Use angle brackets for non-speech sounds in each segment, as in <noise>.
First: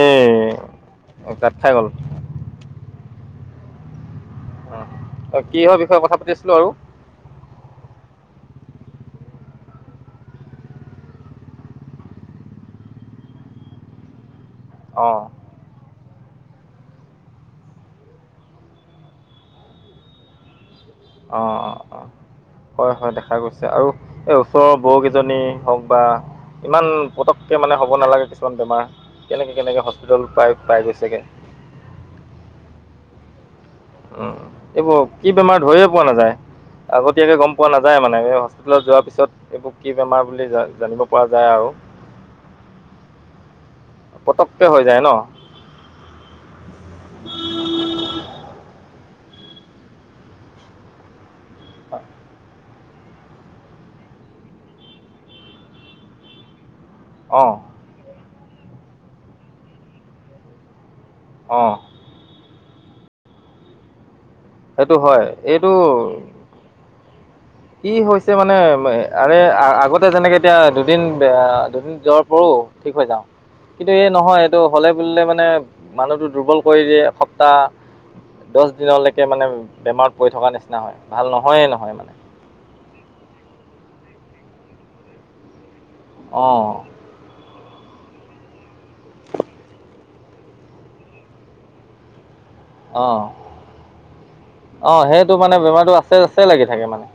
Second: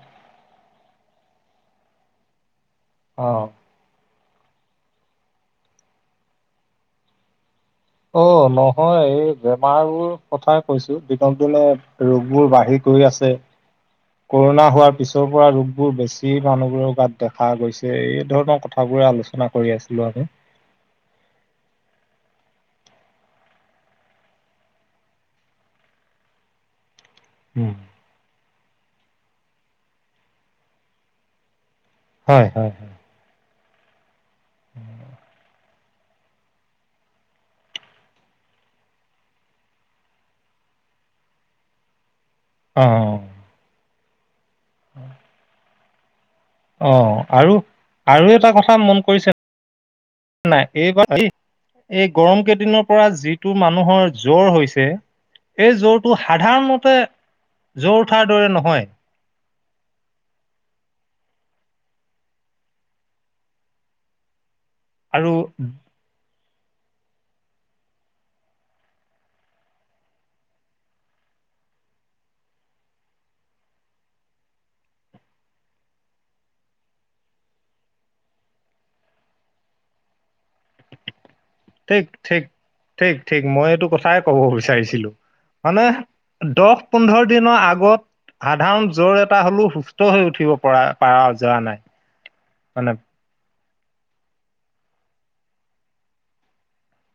এ কাত খাই গ'ল অ কি হয় বিষয়ে কথা পাতিছিলো আৰু অ নহয় এই বেমাৰবোৰ কথাই কৈছো দিনক দিনে ৰোগবোৰ বাঢ়ি কৰি আছে কৰোণা হোৱাৰ অঁ পিছৰ পৰা ৰোগ বোৰ বেছি মানুহবোৰৰ গাত দেখা গৈছে এই ধৰণৰ কথা বোৰে আলোচনা কৰি আছিলো আমি <inaudible> অ অ অ হয় হয় দেখা গৈছে আৰু এই ওচৰৰ বৌকেইজনী হওক বা ইমান পটককে উম, মানে হ'ব নালাগে কিছুমান বেমাৰ কেনেকে কেনেকে হস্পিটেলত পাই পাই গৈছেগৈ হয় হয় এইবোৰ কি বেমাৰ ধৰিয়ে পোৱা নাযায়। আগতীয়াকে গম পোৱা নাযায় মানে হস্পিতেলত যোৱাৰ পিছত এইবোৰ কি বেমাৰ বুলি জানিব পৰা যায় ।আৰু অ অ পতককে হৈ যায় ন অ আৰু আৰু এটা কথা মন কৰিছে নাই এই বা এই গৰম কেইদিনৰ পৰা যিটো মানুহৰ জ্বৰ হৈছে। সেই জ্বৰটো সাধাৰণতে অঁ জ্বৰ উঠাৰ দৰে নহয়। অঁ সেইটো হয় আৰু এইটো। কি হৈছে মানে আৰে আগতে যেনেকে এতিয়া দুদিন দুদিন যোৱাৰ পৰো। ঠিক হৈ যাওঁ। কিন্তু এই নহয় এইটো হলে বুলিলে মানে মানুহটো দুৰ্বল কৰি দিয়ে সপ্তাহ- দহ দিনলৈকে মানে বেমাৰত পৰি থকাৰ নিচিনা হয় ভাল নহয়ে নহয় ঠিক মানে- ঠিক ঠিক ঠিক মই এইটো কথাই কব বিচাৰিছিলো। মানে অঁ দহ পোন্ধৰ দিনৰ আগত- লগত সাধাৰণ জ্বৰ এটা হলেও সুস্থ হৈ উঠিব পৰা পৰা যোৱা নাই। মানে অ আহ সেইটো মানে বেমাৰটো আছে আছে লাগি থাকে মানে।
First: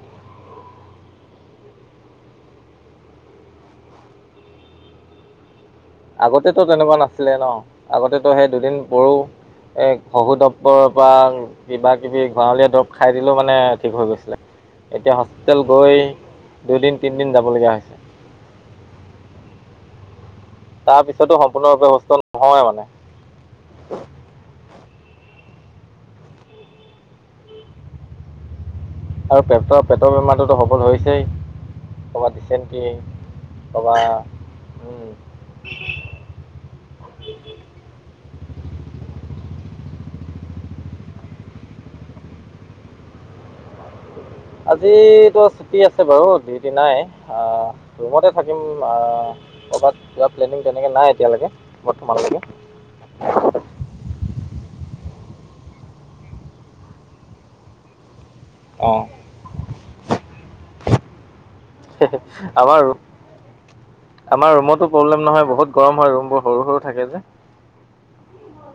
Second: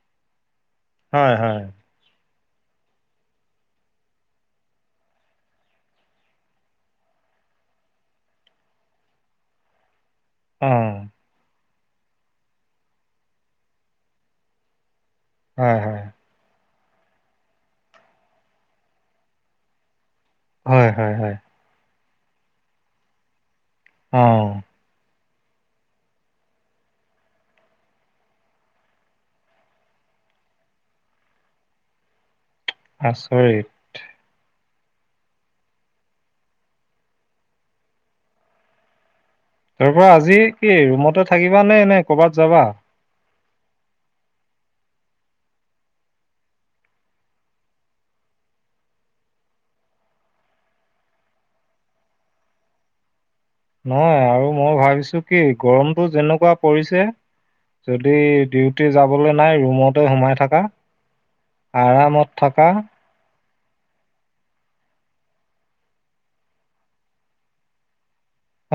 হয় হয়। আগতেতো তেনেকুৱা নাছিলে ন আগতেতো সেই দুদিন প়োৰো এ খহু অ দ্ৰৱৰ পৰা কিবা কিবি গাওলীয়া দৰৱ খাই দিলেও মানে ঠিক হৈ গৈছিলে। এতিয়া হস্পিতেেল হয় গৈ হয় দুদিন তিনদিন যাব লগীয়া হৈছে। হয় তাৰ হয় হয় পিছতো সম্পূৰ্ণৰূপে সুস্থ নহয় মানে। উ আৰু পেটৰ পেটৰ বেমাৰটোতো হব হৈছেই কবাৰ দিচেন্ট- টি আচৰিত কবা উম। <inaudible> তাৰ পৰা আজি কি ৰুমতে থাকিবা নে নে কৰ'বাত যাবা। <inaudible> আজিতো ছুটি আছে বাৰু ডিউটি নাই আহ ৰুমতে থাকিম ।আহ ক'বাত কোৱা প্লেনিং তেনেকে নাই এতিয়ালৈকে বৰ্তমানলৈকে। <inaudible> নহয় আৰু মই ভাবিছো কি গৰমটো যেনেকুৱা পৰিছে যদি ডিউটি অঁ যাবলৈ নাই ৰুমতে সোমাই থাকা। ডি হে আমাৰ- আমাৰ ৰুমতো প্ৰব্লেম নহয় বহুত গৰম হয় ৰুম বোৰ সৰু সৰু থাকে যে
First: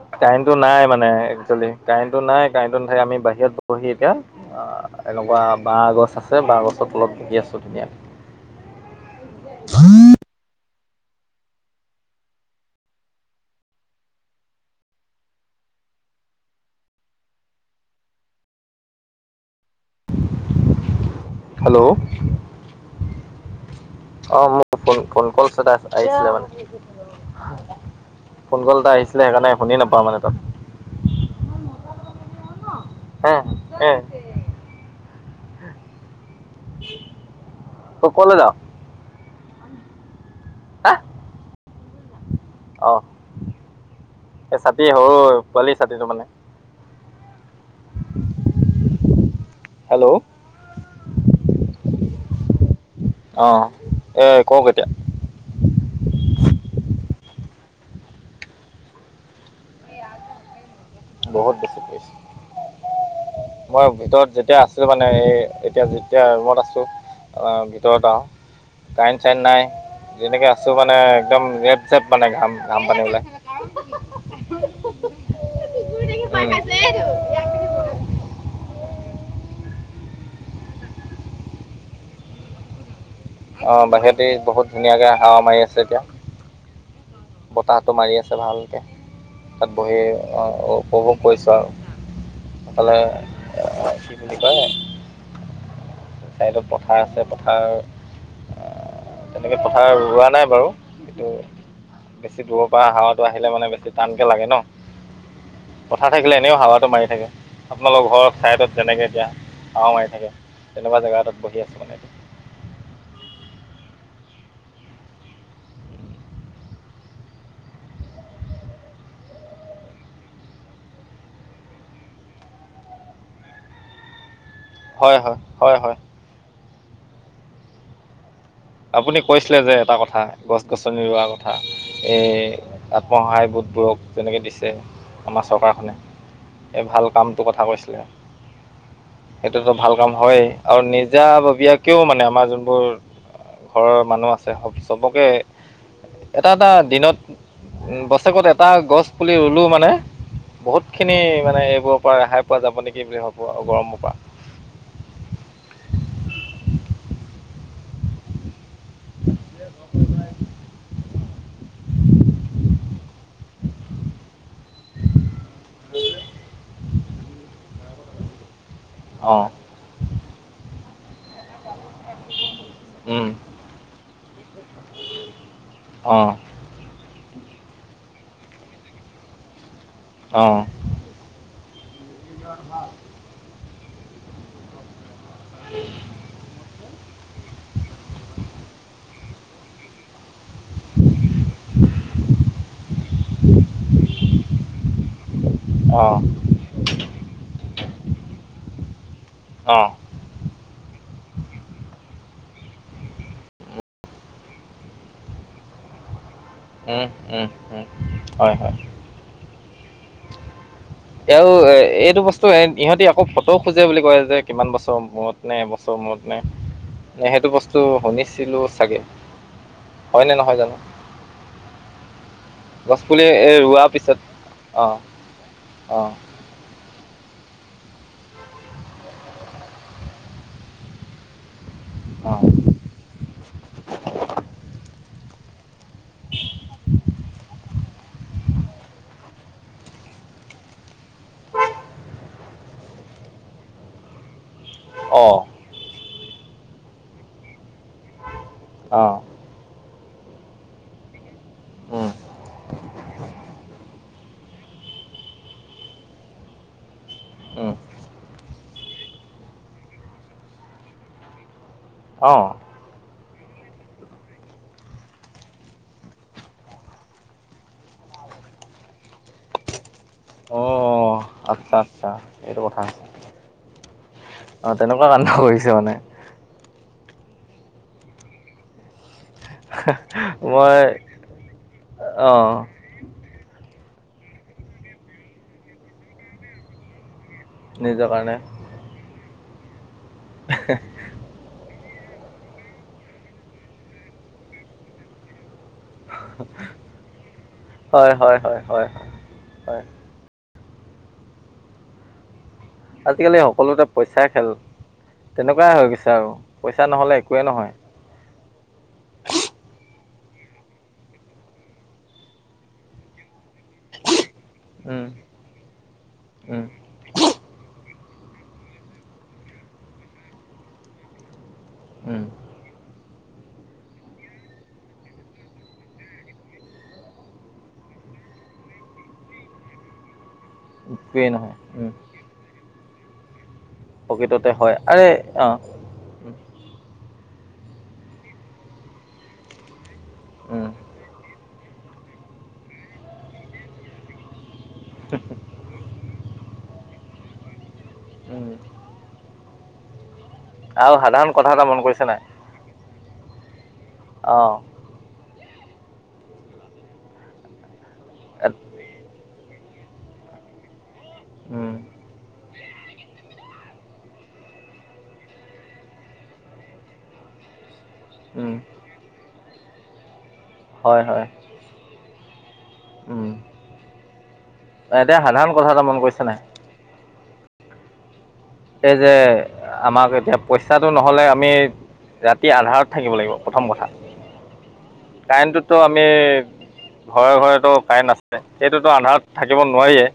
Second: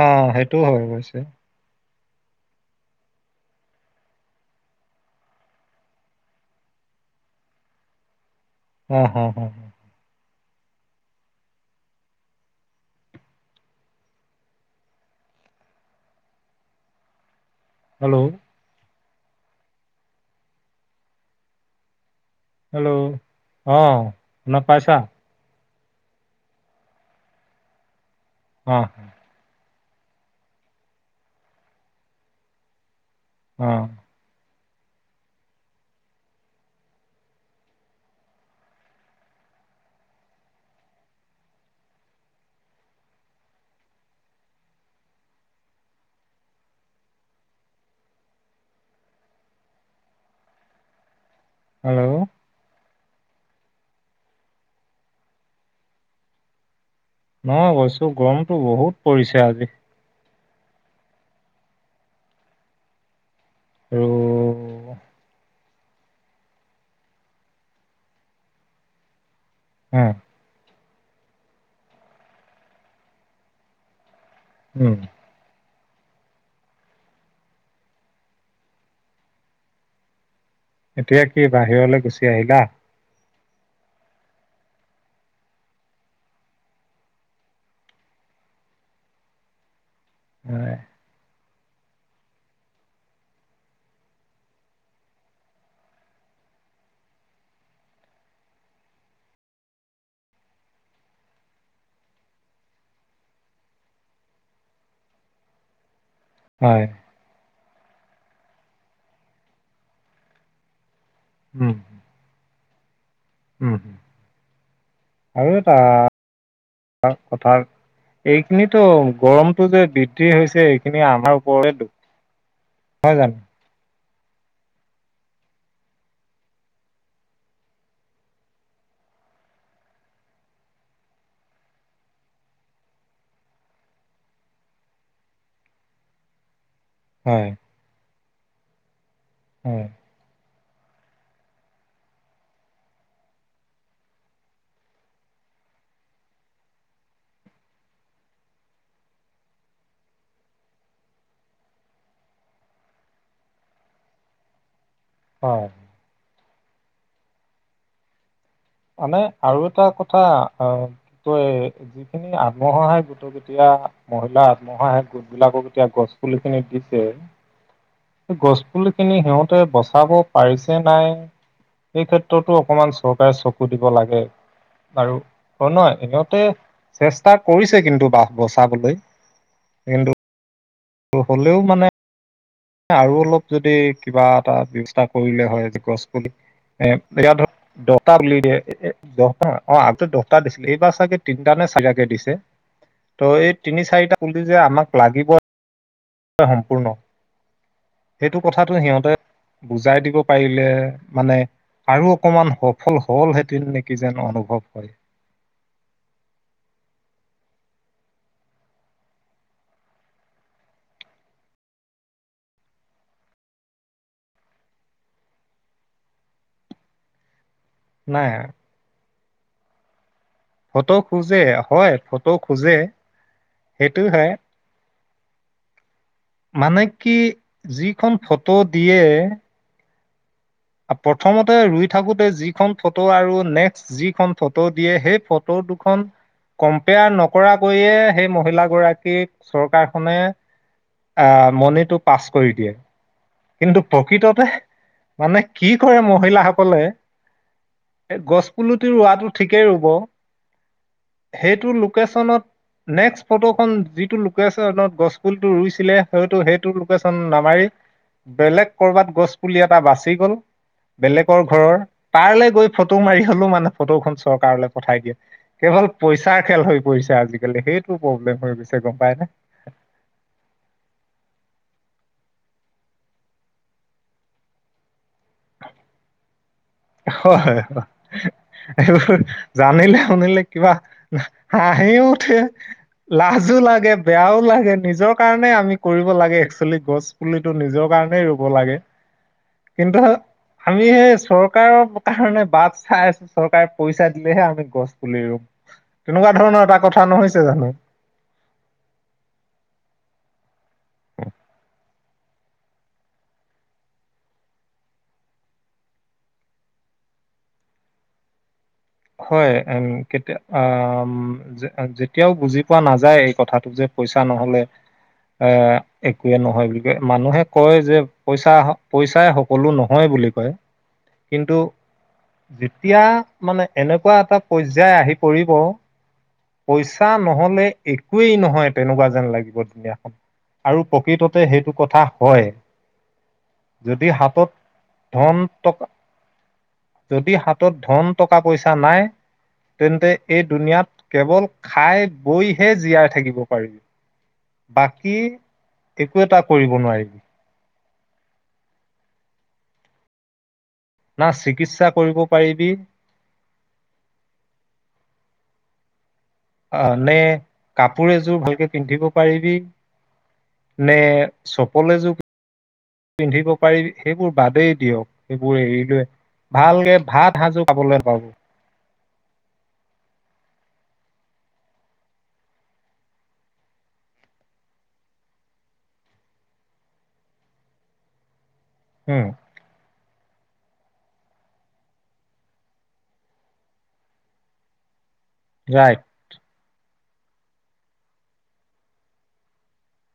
অ কাৰেণ্টটো সেইটো হৈ নাই মানে গৈছে একচুৱেলি কাৰেণ্টটো নাই কাৰেণ্টটো নাথাকে আমি বাহিৰত বহি এতিয়া। এনেকুৱা বাঁহগছ আছে বহগছৰ তলত বকি আছো ধুনীয়াকে হো হো হো হেল্ল' হেল্ল' হেল্ল' অ অ শুনা মোৰ ফ পাইছা ফোন কল আছে। আহিছিলে মানে ফোন কল অ এটা আহিছিলে সেইকাৰণে- শুনি নাপাওঁ মানে তাত- হে অ হে ত কলে যাওঁ - হে আহ এ ছাতি সৰু পোৱালি ছাতিটো মানে হেল্ল' উ আহ এ কক এতিয়া, নহ কৈছো গৰমতটো বহুত পৰিছে আজি। বহুত বেছি পৰিছে মই আৰু ভিতৰত যেতিয়া আছিলো মানে এই - এতিয়া যেতিয়া ৰুমত আছোঁ ভিতৰত আও কাৰেণ্ট চাইণ্ট নাই উম যেনেকৈ আছো। টো মানে একদম লেপজেপ মানে ঘাম ঘাম পানী ওলাই। উম। উম! এতিয়া কি বাহিৰলৈ গুচি আহিলা। অ বাহিৰতে বহুত ধুনীয়াকে হাৱা মাৰি আছে এতিয়া, বতাহটো মাৰি আছে ভালকে তাত বহি হয় উপভোগ কৰিছো। ত তালে কি বুলি কয়। ছাইডত পথাৰ আছে পথাৰ। তেনেকে পথা ৰোৱা নাই বাৰু কিন্তু। বেছি দূৰৰ পৰা হাৱাটো আহিলে মানে বেছি টানকে লাগে ন। <inaudible> কথা থাকিলে এনেও হয় হাৱাটো মাৰি থাকে আপোনালোকৰ ঘৰৰ ছাইডত তেনেকে এতিয়া হাৱা মাৰি থাকে। তেনেকুৱা জেগা এটাত বহি উম আছো মানে। উম সেই টা কঁঠাল। এইখিনিতো গৰমটো যে বৃদ্ধি হৈছে এইখিনি আমাৰ ওপৰৰে দুখ। হয় জানো। হয় হয় হয় হয়। আপুনি কৈছিলে যে এটা কথা গছ -গছনি ৰোৱা কথা এই আত্মসহায় গোট। বোৰক যেনেকৈ দিছে আমাৰ চৰকাৰখনে এই ভাল হয় কামটোৰ কথা কৈছিলে। সেইটোতো হয় ভাল কাম হয়য়েই আৰু নিজাববীয়াকেও মানে আমাৰ যোনবোৰ। ঘৰৰ মানুহ আছে স চবকে। এটা এটা দিনত উ বছেৰেকত এটা গছ পুলি ৰুলো মানে। বহুত খিনি মানে এইবোৰৰ পৰা ৰেহাই পোৱা যাব নেকি বুলি ভাবো গৰমৰ পৰা। হয়। মানে আৰু এটা কথা হয়। ত যিখিনি আত্মসহায়ক গোট এতিয়া মহিলা আত্মসহায়ক গোট। বিলাকক এতিয়া গছ পুলি খিনি দিছে গছ- পুলিখিনি অঁ সিহঁতে বচাব পাৰিছে নাই এই ক্ষেত্ৰত। অকমান উম চৰকাৰে চকু দিব লাগে আৰু অ নহয় অঁ ইহঁতে চে। কৰিছে কিন্তু বা বচাবলৈ কিন্তু। অঁ হ'লেও মানে আৰু অলপ যদি কিবা এটা ব্যৱস্থা কৰিলে হয় গছ পুলি এ। এয়া ধৰ দটা উল দিয়ে এ দটা অ আ দ। দিছিল এইবাৰ চাগে তিনিটা নে চাৰিতাকে দিছে। ত' এই তিনি চাৰিটা পুলি যে আমাক লাগিব। অঁ সম্পূৰ্ণ সেইটো কথাটো সিহঁতে অঁ বুজাই দিব পাৰিলে। মানে আৰু অকমান সফল হল হেতেন নেকি যেন অনুভৱ হয়। <inaudible> উম উম উম হয় হয়। আৰু এ এইটো বস্তু ইহঁতি আকৌ ফটোও খোজে বুলি কয় যে কিমান বছৰ মূৰত নে এবছৰ। নে সেইটো বস্তু নাই শুনিছিলো চাগে। হয়নে নহয় জানো ফটো খোজে হয় ফ- খোজে গছপুলি এই ৰোৱাৰ সেইটো পিছত হয় অঁ অঁ মানে। কি যিখন ফটো দিয়ে। প্ৰথমতে ৰুই থাকোতে যিখন ফটো আৰু নেক্সট যিখন ফটো দিয়ে সেই ফ। ফটো দুখন কম্পেয়াৰ ন কৰাকৈয়ে সেই মহিলা গৰাকীক চৰকাৰখনে আ মণিটো পাছ কৰি দিয়ে কিন্তু প্ৰকৃততে অঁ অঁ মানে কি কৰে মহিলাসকলে গছ পুলুটি অঁ ৰোৱাটো ঠিকেই ৰুব সেইটো উম লোকেশচনত নেক্সট ফটোখন যিটো লোকেশনত গছপুলিটো ৰুইছিলে হয়টো সেইটো লোকেশ্যন নামাৰি উম বেলেগ কৰবাত গছ পুলি এটা বাচি গল বেলেগৰ ঘৰৰ তা অঁ লে গৈ ফটো মাৰি হলো মানে ফটো খন চৰকাৰলৈ পঠাই দিয়ে। কেৱল পইচাৰ খেল হৈ পৰিছে আজিকালি সেইটো প্ৰব্লেম হৈ গৈছে। গম পায় নে? অ আচ্ছা আচ্ছা এইটো কথা। অ তেনেকুৱা কাণ্ড কৰিছে মানে। হয় এইবোৰ জানিলে শুনিলে কিবা মই হাঁহিও উঠে। অঁ লাজো লাগে, বেয়াও লাগে নিজৰ কাৰণে আমি কৰিব লাগে একচুৱেলি গছ পুলি। <unintelligible> নিজৰ কাৰণে ৰুব লাগে কিন্তু আমি সেই চৰ চৰকাৰৰ কাৰণে বাট চাই আছো চৰকাৰে পইচা দিলেহে আমি গছ পুলি ৰুম। তেনেকুৱা ধৰণৰ এটা কথা নহয় হয় হয় হয় হয় । উ <unintelligible> আজিকালি সকলোতে পইচাই খেল। তেনেকুৱাই হৈ গৈছে আৰু পইচা নহলে একোৱেই নহয়। হয় কেতিয়া যেতিয়াও বুজি পোৱা নাযায় এই কথাটো যে পইচা নহ'লে উম এ একোৱেই উম নহয় বুলি কয় মানুহে কয় যে পইচা-পইচাই সকলো নহয় । বুলি কয় কিন্তু উম যেতিয়া মানে এনেকুৱা এটা পৰ্যায় আহি পৰিব পইচা নহলে একোৱেই নহয় তেনেকুৱা যেন লাগিব দুনীয়াখনত। আৰু একোৱেই প্ৰকৃততে নহয় সেইটো উম কথা হয়। যদি হাতত প্ৰকৃততে হয় আৰে ধন অঁ টকা যদি <unintelligible> হাতত ধন টকা টকা পইচা নাই তেন্তে এই দুনীয়াত কেৱল খাই বৈহে জীয়াই থাকিব পাৰি। বাকী একো এটা কৰিব নোৱাৰিবি। আৰু না সাধাৰণ কথা এটা মন চিকিৎসা কৰিছে কৰিব পাৰিবি আহঁ । অ নে কাপোৰ এযোৰ ভালকে পিন্ধিব পাৰিবি। নে চপল এযোৰ পিন্ধিব পাৰি সেইবোৰ বাদেই দিয়ক সেইবোৰ এৰি লোৱে। ভালকে ভাত সাজু খাবলৈ পাব হয়-হয়। এতিয়া সাধাৰণ কথা এটা মন কৰিছে নাই? এই যে উম আমাক এতিয়া পইচাটো নহ'লে আমি ৰাতি আন্ধাৰত থাকিব লাগিব প্ৰথম কথা। কাৰেণ্টটোত ৰাইট, আমি ঘৰে-ঘৰেটো কাৰেণ্ট আছে এইটোতো আন্ধাৰত থাকিব নোৱাৰিয়ে ।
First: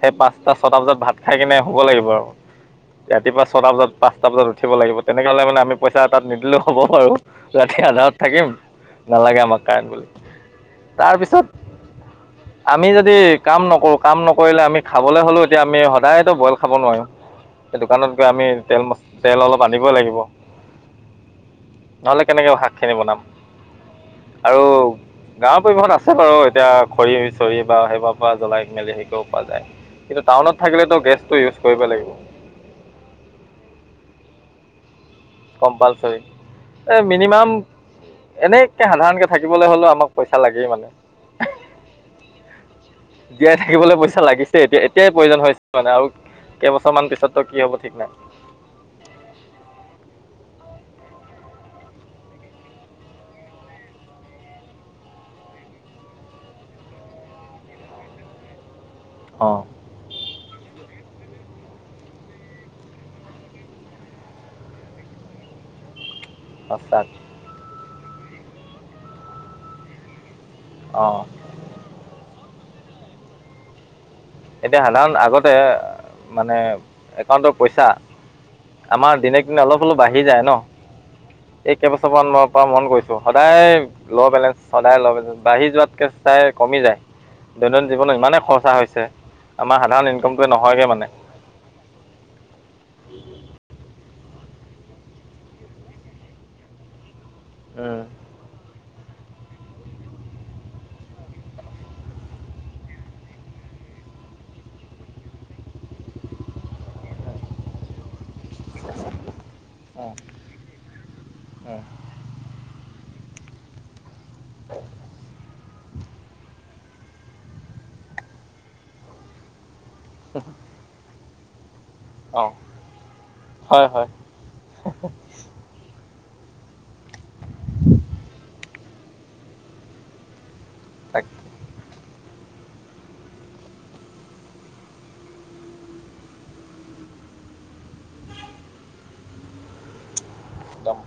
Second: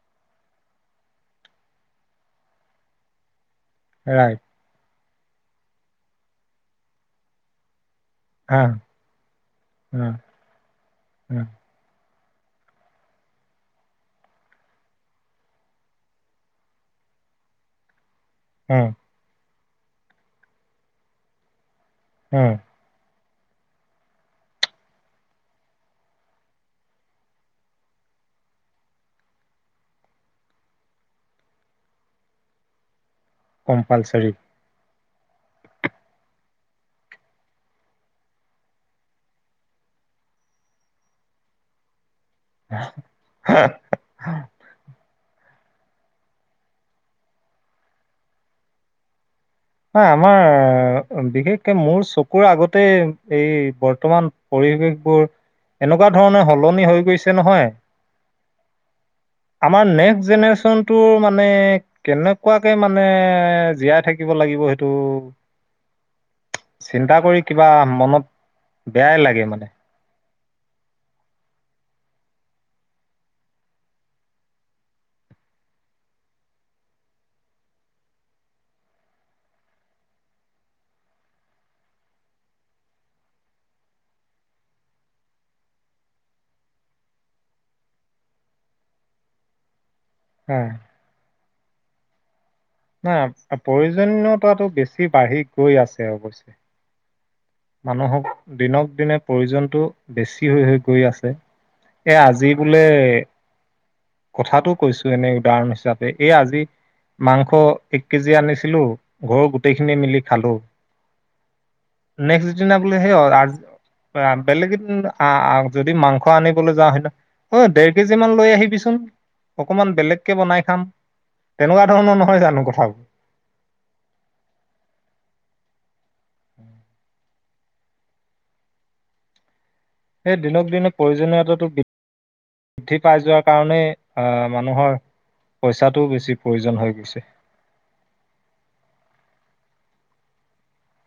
সেই পাঁচটা, ছয়টা বজাত ভাত খাই কেনে শুব লাগিব আৰু। ৰাতিপুৱা ছটা বজাত, পাঁচটা ৰাইট। বজাত উঠিব লাগিব। তেনেক হ'লে মানে আমি পইচা তাত নিদিলেও হ'ব পাৰোঁ ৰাতি আন্ধাৰত <unintelligible> থাকিম আ, নালাগে আমাক কাৰণ আ, <inaudible> আ, তাৰপিছত আমি যদি কাম নকৰো কাম নকৰিলে আমি খাবলৈ হলেও এতিয়া আমি সদায়তো বইল খাব নোৱাৰো <unintelligible> দোকানত গৈ আমি আ, তেল ম তেল অলপ আনিবই লাগিব। নহ'লে আ, কেনেকৈ শাকখিনি বনাম আৰু গাঁৱৰ পৰিৱেশত আছে বাৰু এতিয়া খৰি-চৰি বা সেইবাৰ পৰা জ্বলাই মেলি হেৰি কৰিব পোৱা যায়। কিন্তু টাউনত থাকিলেতো গেছটো ইউজ কৰিব লাগিব। কম্পালছাৰি । কম্পালচৰি এ মিনিমাম - এনেই যদি সাধাৰণকে থাকিবলৈ হলেও আমাক পইচা লাগেই মানে - জীয়াই থাকিবলৈ পইচা লাগিছে এতিয়া-এতিয়াই প্ৰয়োজন হয় । মানে আৰু কেইবছৰমান পিছততো কি হ'ব ঠিক নাই । হয় আমাৰ বিশেষকে মোৰ চকুৰ আগতে এই বৰ্তমান পৰি। পৰিৱেশবোৰ এনেকুৱা ধৰণে সলনি হৈ গৈছে নহয়। অঁ আমাৰ নেক্স জেনেৰে্চনটো মানে । মানে কেনেকুৱাকে মানে জীয়াই থাকিব লাগিব সেইটো। সঁচাত চিন্তা কৰি কিবা মনত বেয়াই লাগে মানে অঁ এতিয়া সাধাৰণ আগতে মানে একাউণ্টৰ পইচা- আমাৰ দিনে দিনে অলপ হলপ বাঢ়ি যায় ন। এই কেইবছৰমানানৰ পৰা মন কৰিছো সদায় ল বেলেঞ্চ সদায় ল বেলেঞ্চ বাঢ়ি যোৱাতকে- চাই কমি যায় দৈনন্দিন জীৱনত ইমানেই খৰচা হৈছে। আমাৰ সাধাৰণ ইনকমটো হা, নহয়গে মানে- না প্ৰয়োজনীয়তাটো বেছি বাঢ়ি গৈ আছে অৱশ্যে- মানুহক দিনক দিনে- প্ৰয়োজনতটো বেছি হৈ হৈ গৈ আছে এ আজি বোলে। কথাাতটো কৈছো এনে উদাহৰণ হিচাপে এই আজি। মাংস এক কেজি আনিছিলো ঘৰ গো- দেখনে মিলি খালো নেক্স দিনা বোলে সেই- বেলেগ যদি মাংস আনিবলৈ যাওঁ হয় অ দেৰ কেজি মান লৈ আহিবিচোন। অকমান বেলেগকে বনাই খাম তেনেকুৱা ধৰণৰ নহয় অঁ জানো কথাবোৰ হয় হয় সেই দিনক দিনে তাক প্ৰয়োজনীয়তাটো- বৃদ্ধি পাই যোৱাৰ কাৰণেই আহ মানুহৰ- পইচাটোও বেছি প্ৰয়োজন হৈ গৈছে। একদম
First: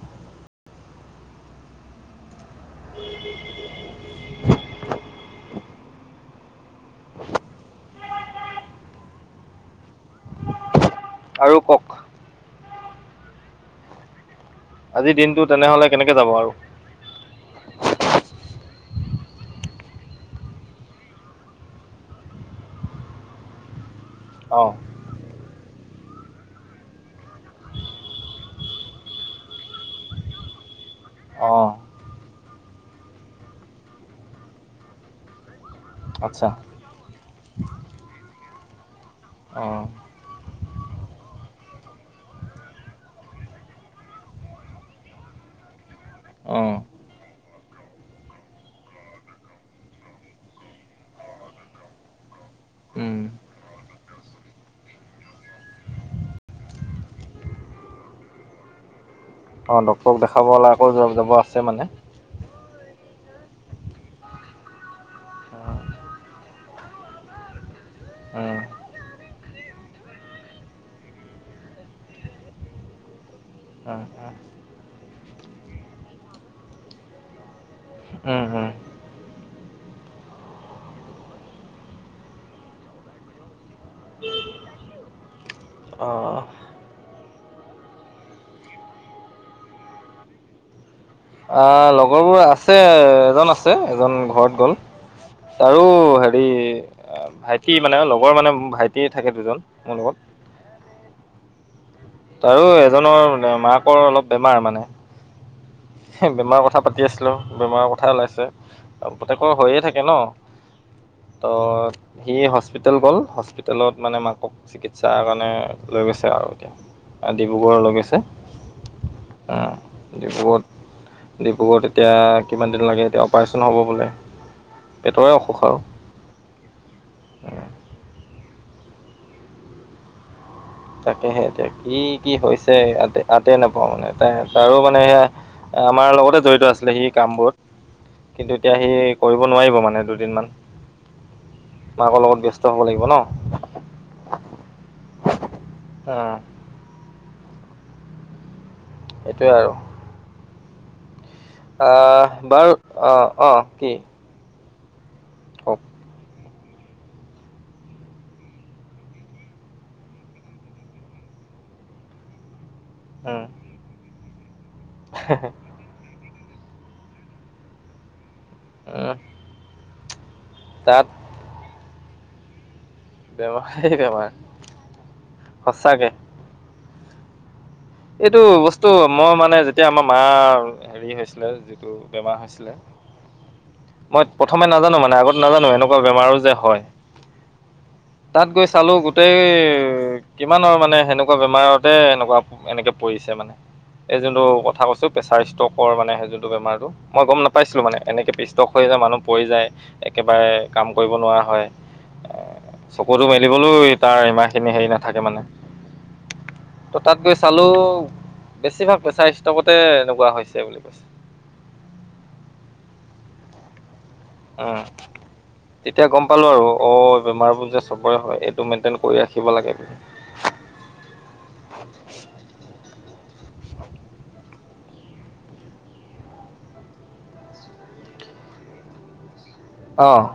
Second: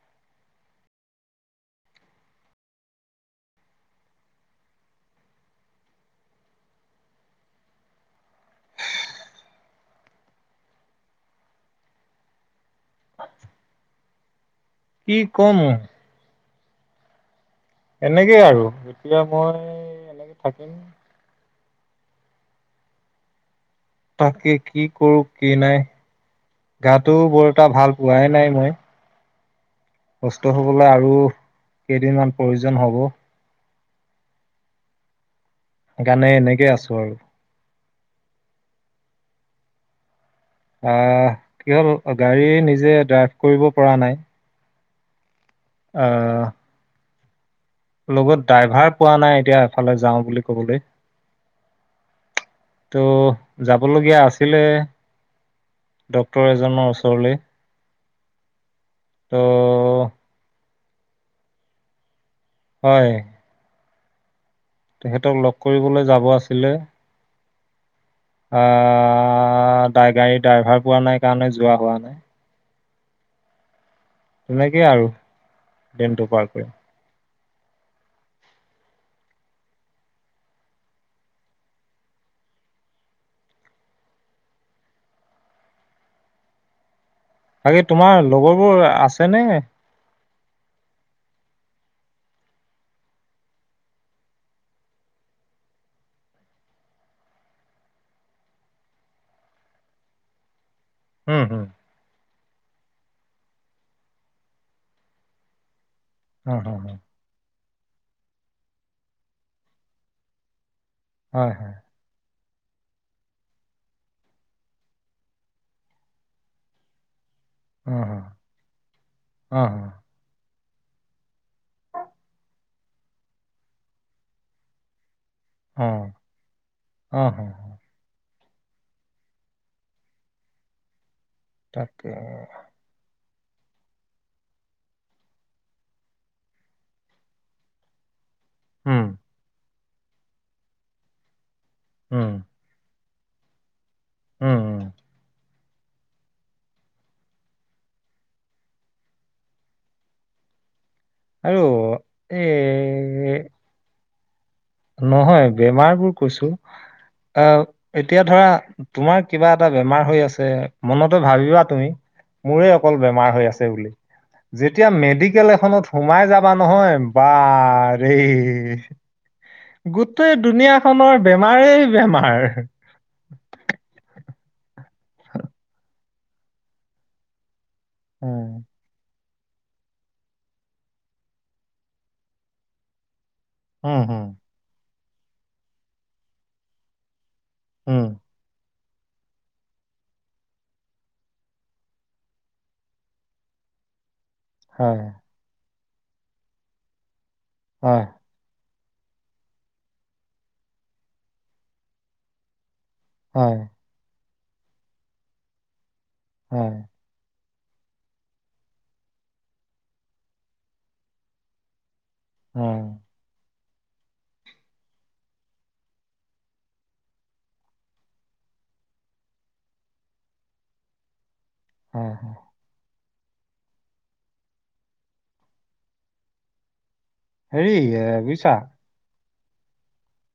আৰু কওক- আজিৰ কি দিনটো কম তেনেহলে কেনেকে যাব আৰু- এনেকেই আৰু এতিয়া মই এনেকে থাকিম। তাকে অঁ কি কৰোঁ কি নাই। গাটো বৰ এটা ভাল পোৱাই নাই মই- সুস্থ হবলৈ আৰু অঁ কেইদিনমান প্ৰয়োজন হ'ব। গানে আচ্ছা এনেকে আছো আৰু অঁ আহ কি হ'ল গাড়ী নিজে ড্ৰাইভ কৰিব পৰা নাই। আহ অঁ লগত ড্ৰাইভাৰ পোৱা নাই এতিয়া এফালে যাওঁ বুলি কবলৈ। ত' উম, যাবলগীয়া আছিলে। ড্ক্তৰ এজনৰ ওচৰলে- অঁ ডক্ক্তৰক দেখাব হ'লে আকৌ জব জাবৰ আছে মানে। হয় তেখেতক লগ কৰিবলৈ যাব আছিলে। অঁ আহ গাড়ী ড্ৰাইভাৰ পোৱা নাই কাৰণে যোৱা হোৱা নাই। অঁ তেনেকেই আৰু দিনটো পাৰ কৰিম। অঁ অঁ তাকে তোমাৰ লগৰবোৰ আছে নে? আহ', - লগৰবোৰ আছে এজন আছে এজন ঘৰত গ'ল। তাৰো হেৰি আ', ভাইটি, মানে লগৰ মানে ভাইটি থাকে দুজন মোৰ লগত উম', - হম', তাৰো এজনৰ মাকৰ অলপ বেমাৰ মানে হে', হুম, বেমাৰৰ হুম, কথা হুম, পাতি আছিলোঁ, বেমাৰৰ কথাই ওলাইছে, প্ৰত্যেকৰ হৈয়ে থাকে ন ত', হয়, হয়, - সি হস্পি হস্পিতেল গ'ল হস্পিতেলত মানে মাকক চিকিৎসাৰ কাৰণে লৈ গৈছে আৰু এতিয়া ডিব্ৰুগড় লৈ হুম, হুম, গৈছে, হুম, হুম, অ', ডিব্ৰুগড়ত ডিব্ৰুগড়ত এতিয়া কিমান দিন লাগে এতিয়া অপাৰেচন হ'ব বোলে। পেটৰ অসুখ আৰু আহ', - হ', - হ', তাকেহে, এতিয়া কি তাকে, কি হৈছে ইয়াতে! তাতে নাপাওঁ। মানে ত তাৰো মানে সেয়া আমাৰ লগতে জড়িত আছিলে সেই কামবোৰত কিন্তু এতিয়া সি হুম, কৰিব নোৱাৰিব মানে দুদিন মান মাকৰ হুম, লগত ব্যস্ত হব লাগিব ন উম', - উম', । অ', সেইটোৱে আৰু আৰু আহ', বাৰু অ', এই - অ', কি? নহয় কওক বেমাৰ বোৰ কৈছোঁ আহ', এতিয়া ধৰা তোমাৰ কিবা এটা বেমাৰ হৈ আছে, মনতে ভাবিবা তুমি মোৰ অকল বেমাৰ উম হৈ আছে বোলো, যেতিয়া মেডিকেল এখনত সোমাই যাম যাম নহয় বা ৰে আহ', গোটেই দুুনীয়াখনৰ বেমাৰেই বেমাৰ হা', বেমাৰেই বেমাৰ, সঁচাকে। এইটো উম বস্তু মই মানে যেতিয়া আমাৰ মাৰ হেৰি হৈছিলে, যিটো বেমাৰ হৈছিলে, মই প্ৰথমে নাজানো মানে আগত নাজানো এনেকুৱা বেমাৰো যে হয় তাত গৈ চালোঁ, গোটেই কিমানৰ মানে সেনেকুৱা বেমাৰতে এনেকুৱা, এনেকে পৰিছে মানে। এই যোনটো কথা কৈছোঁ প্ৰেছাৰ ষ্টকৰ মানে সেই যোনটো বেমাৰটো মই গম নাপাইছিলোঁ মানে এনেকে প্ৰেছাৰ ষ্ট ষ্ট'ক হৈ যায় মানুহ পৰি যায় একেবাৰে কাম কৰিব নোৱাৰা হয়, আহ', চকুতটো মেলিবলৈও তাৰ ইমানখিনি হেৰি নাথাকে মানে। উম', । ত' তাত গৈ চালোঊ বেছিভাগ প্ৰেছাৰ ষ্টকতে এনেকুৱা হৈছে বুলি কৈছে। আহ', উম', । তেতিয়া গম পালোঁ আৰু অ', বেমাৰবোৰ যে সবৰে হয়, এইটো মেইনটেইন কৰি ৰাখিব লাগে। <inaudible> হয়', -হয়', । <inaudible> হেৰি, এ বুইছা। অঁ',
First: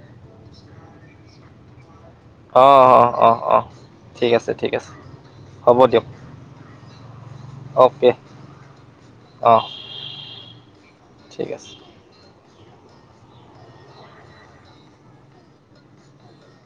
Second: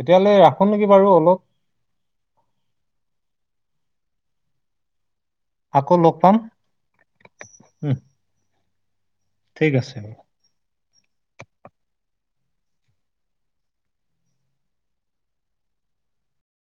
তেতিয়াহলে ৰাখোঁ নেকি বাৰু অলপ? অ', - অ', - অ', - অ', ঠিক আছে, ঠিক আছে। হ'ব আকৌ দিয়ক। লগ পাম। উম, অ'কে। অঁ ঠিক আছে বাৰু ঠিক আছে।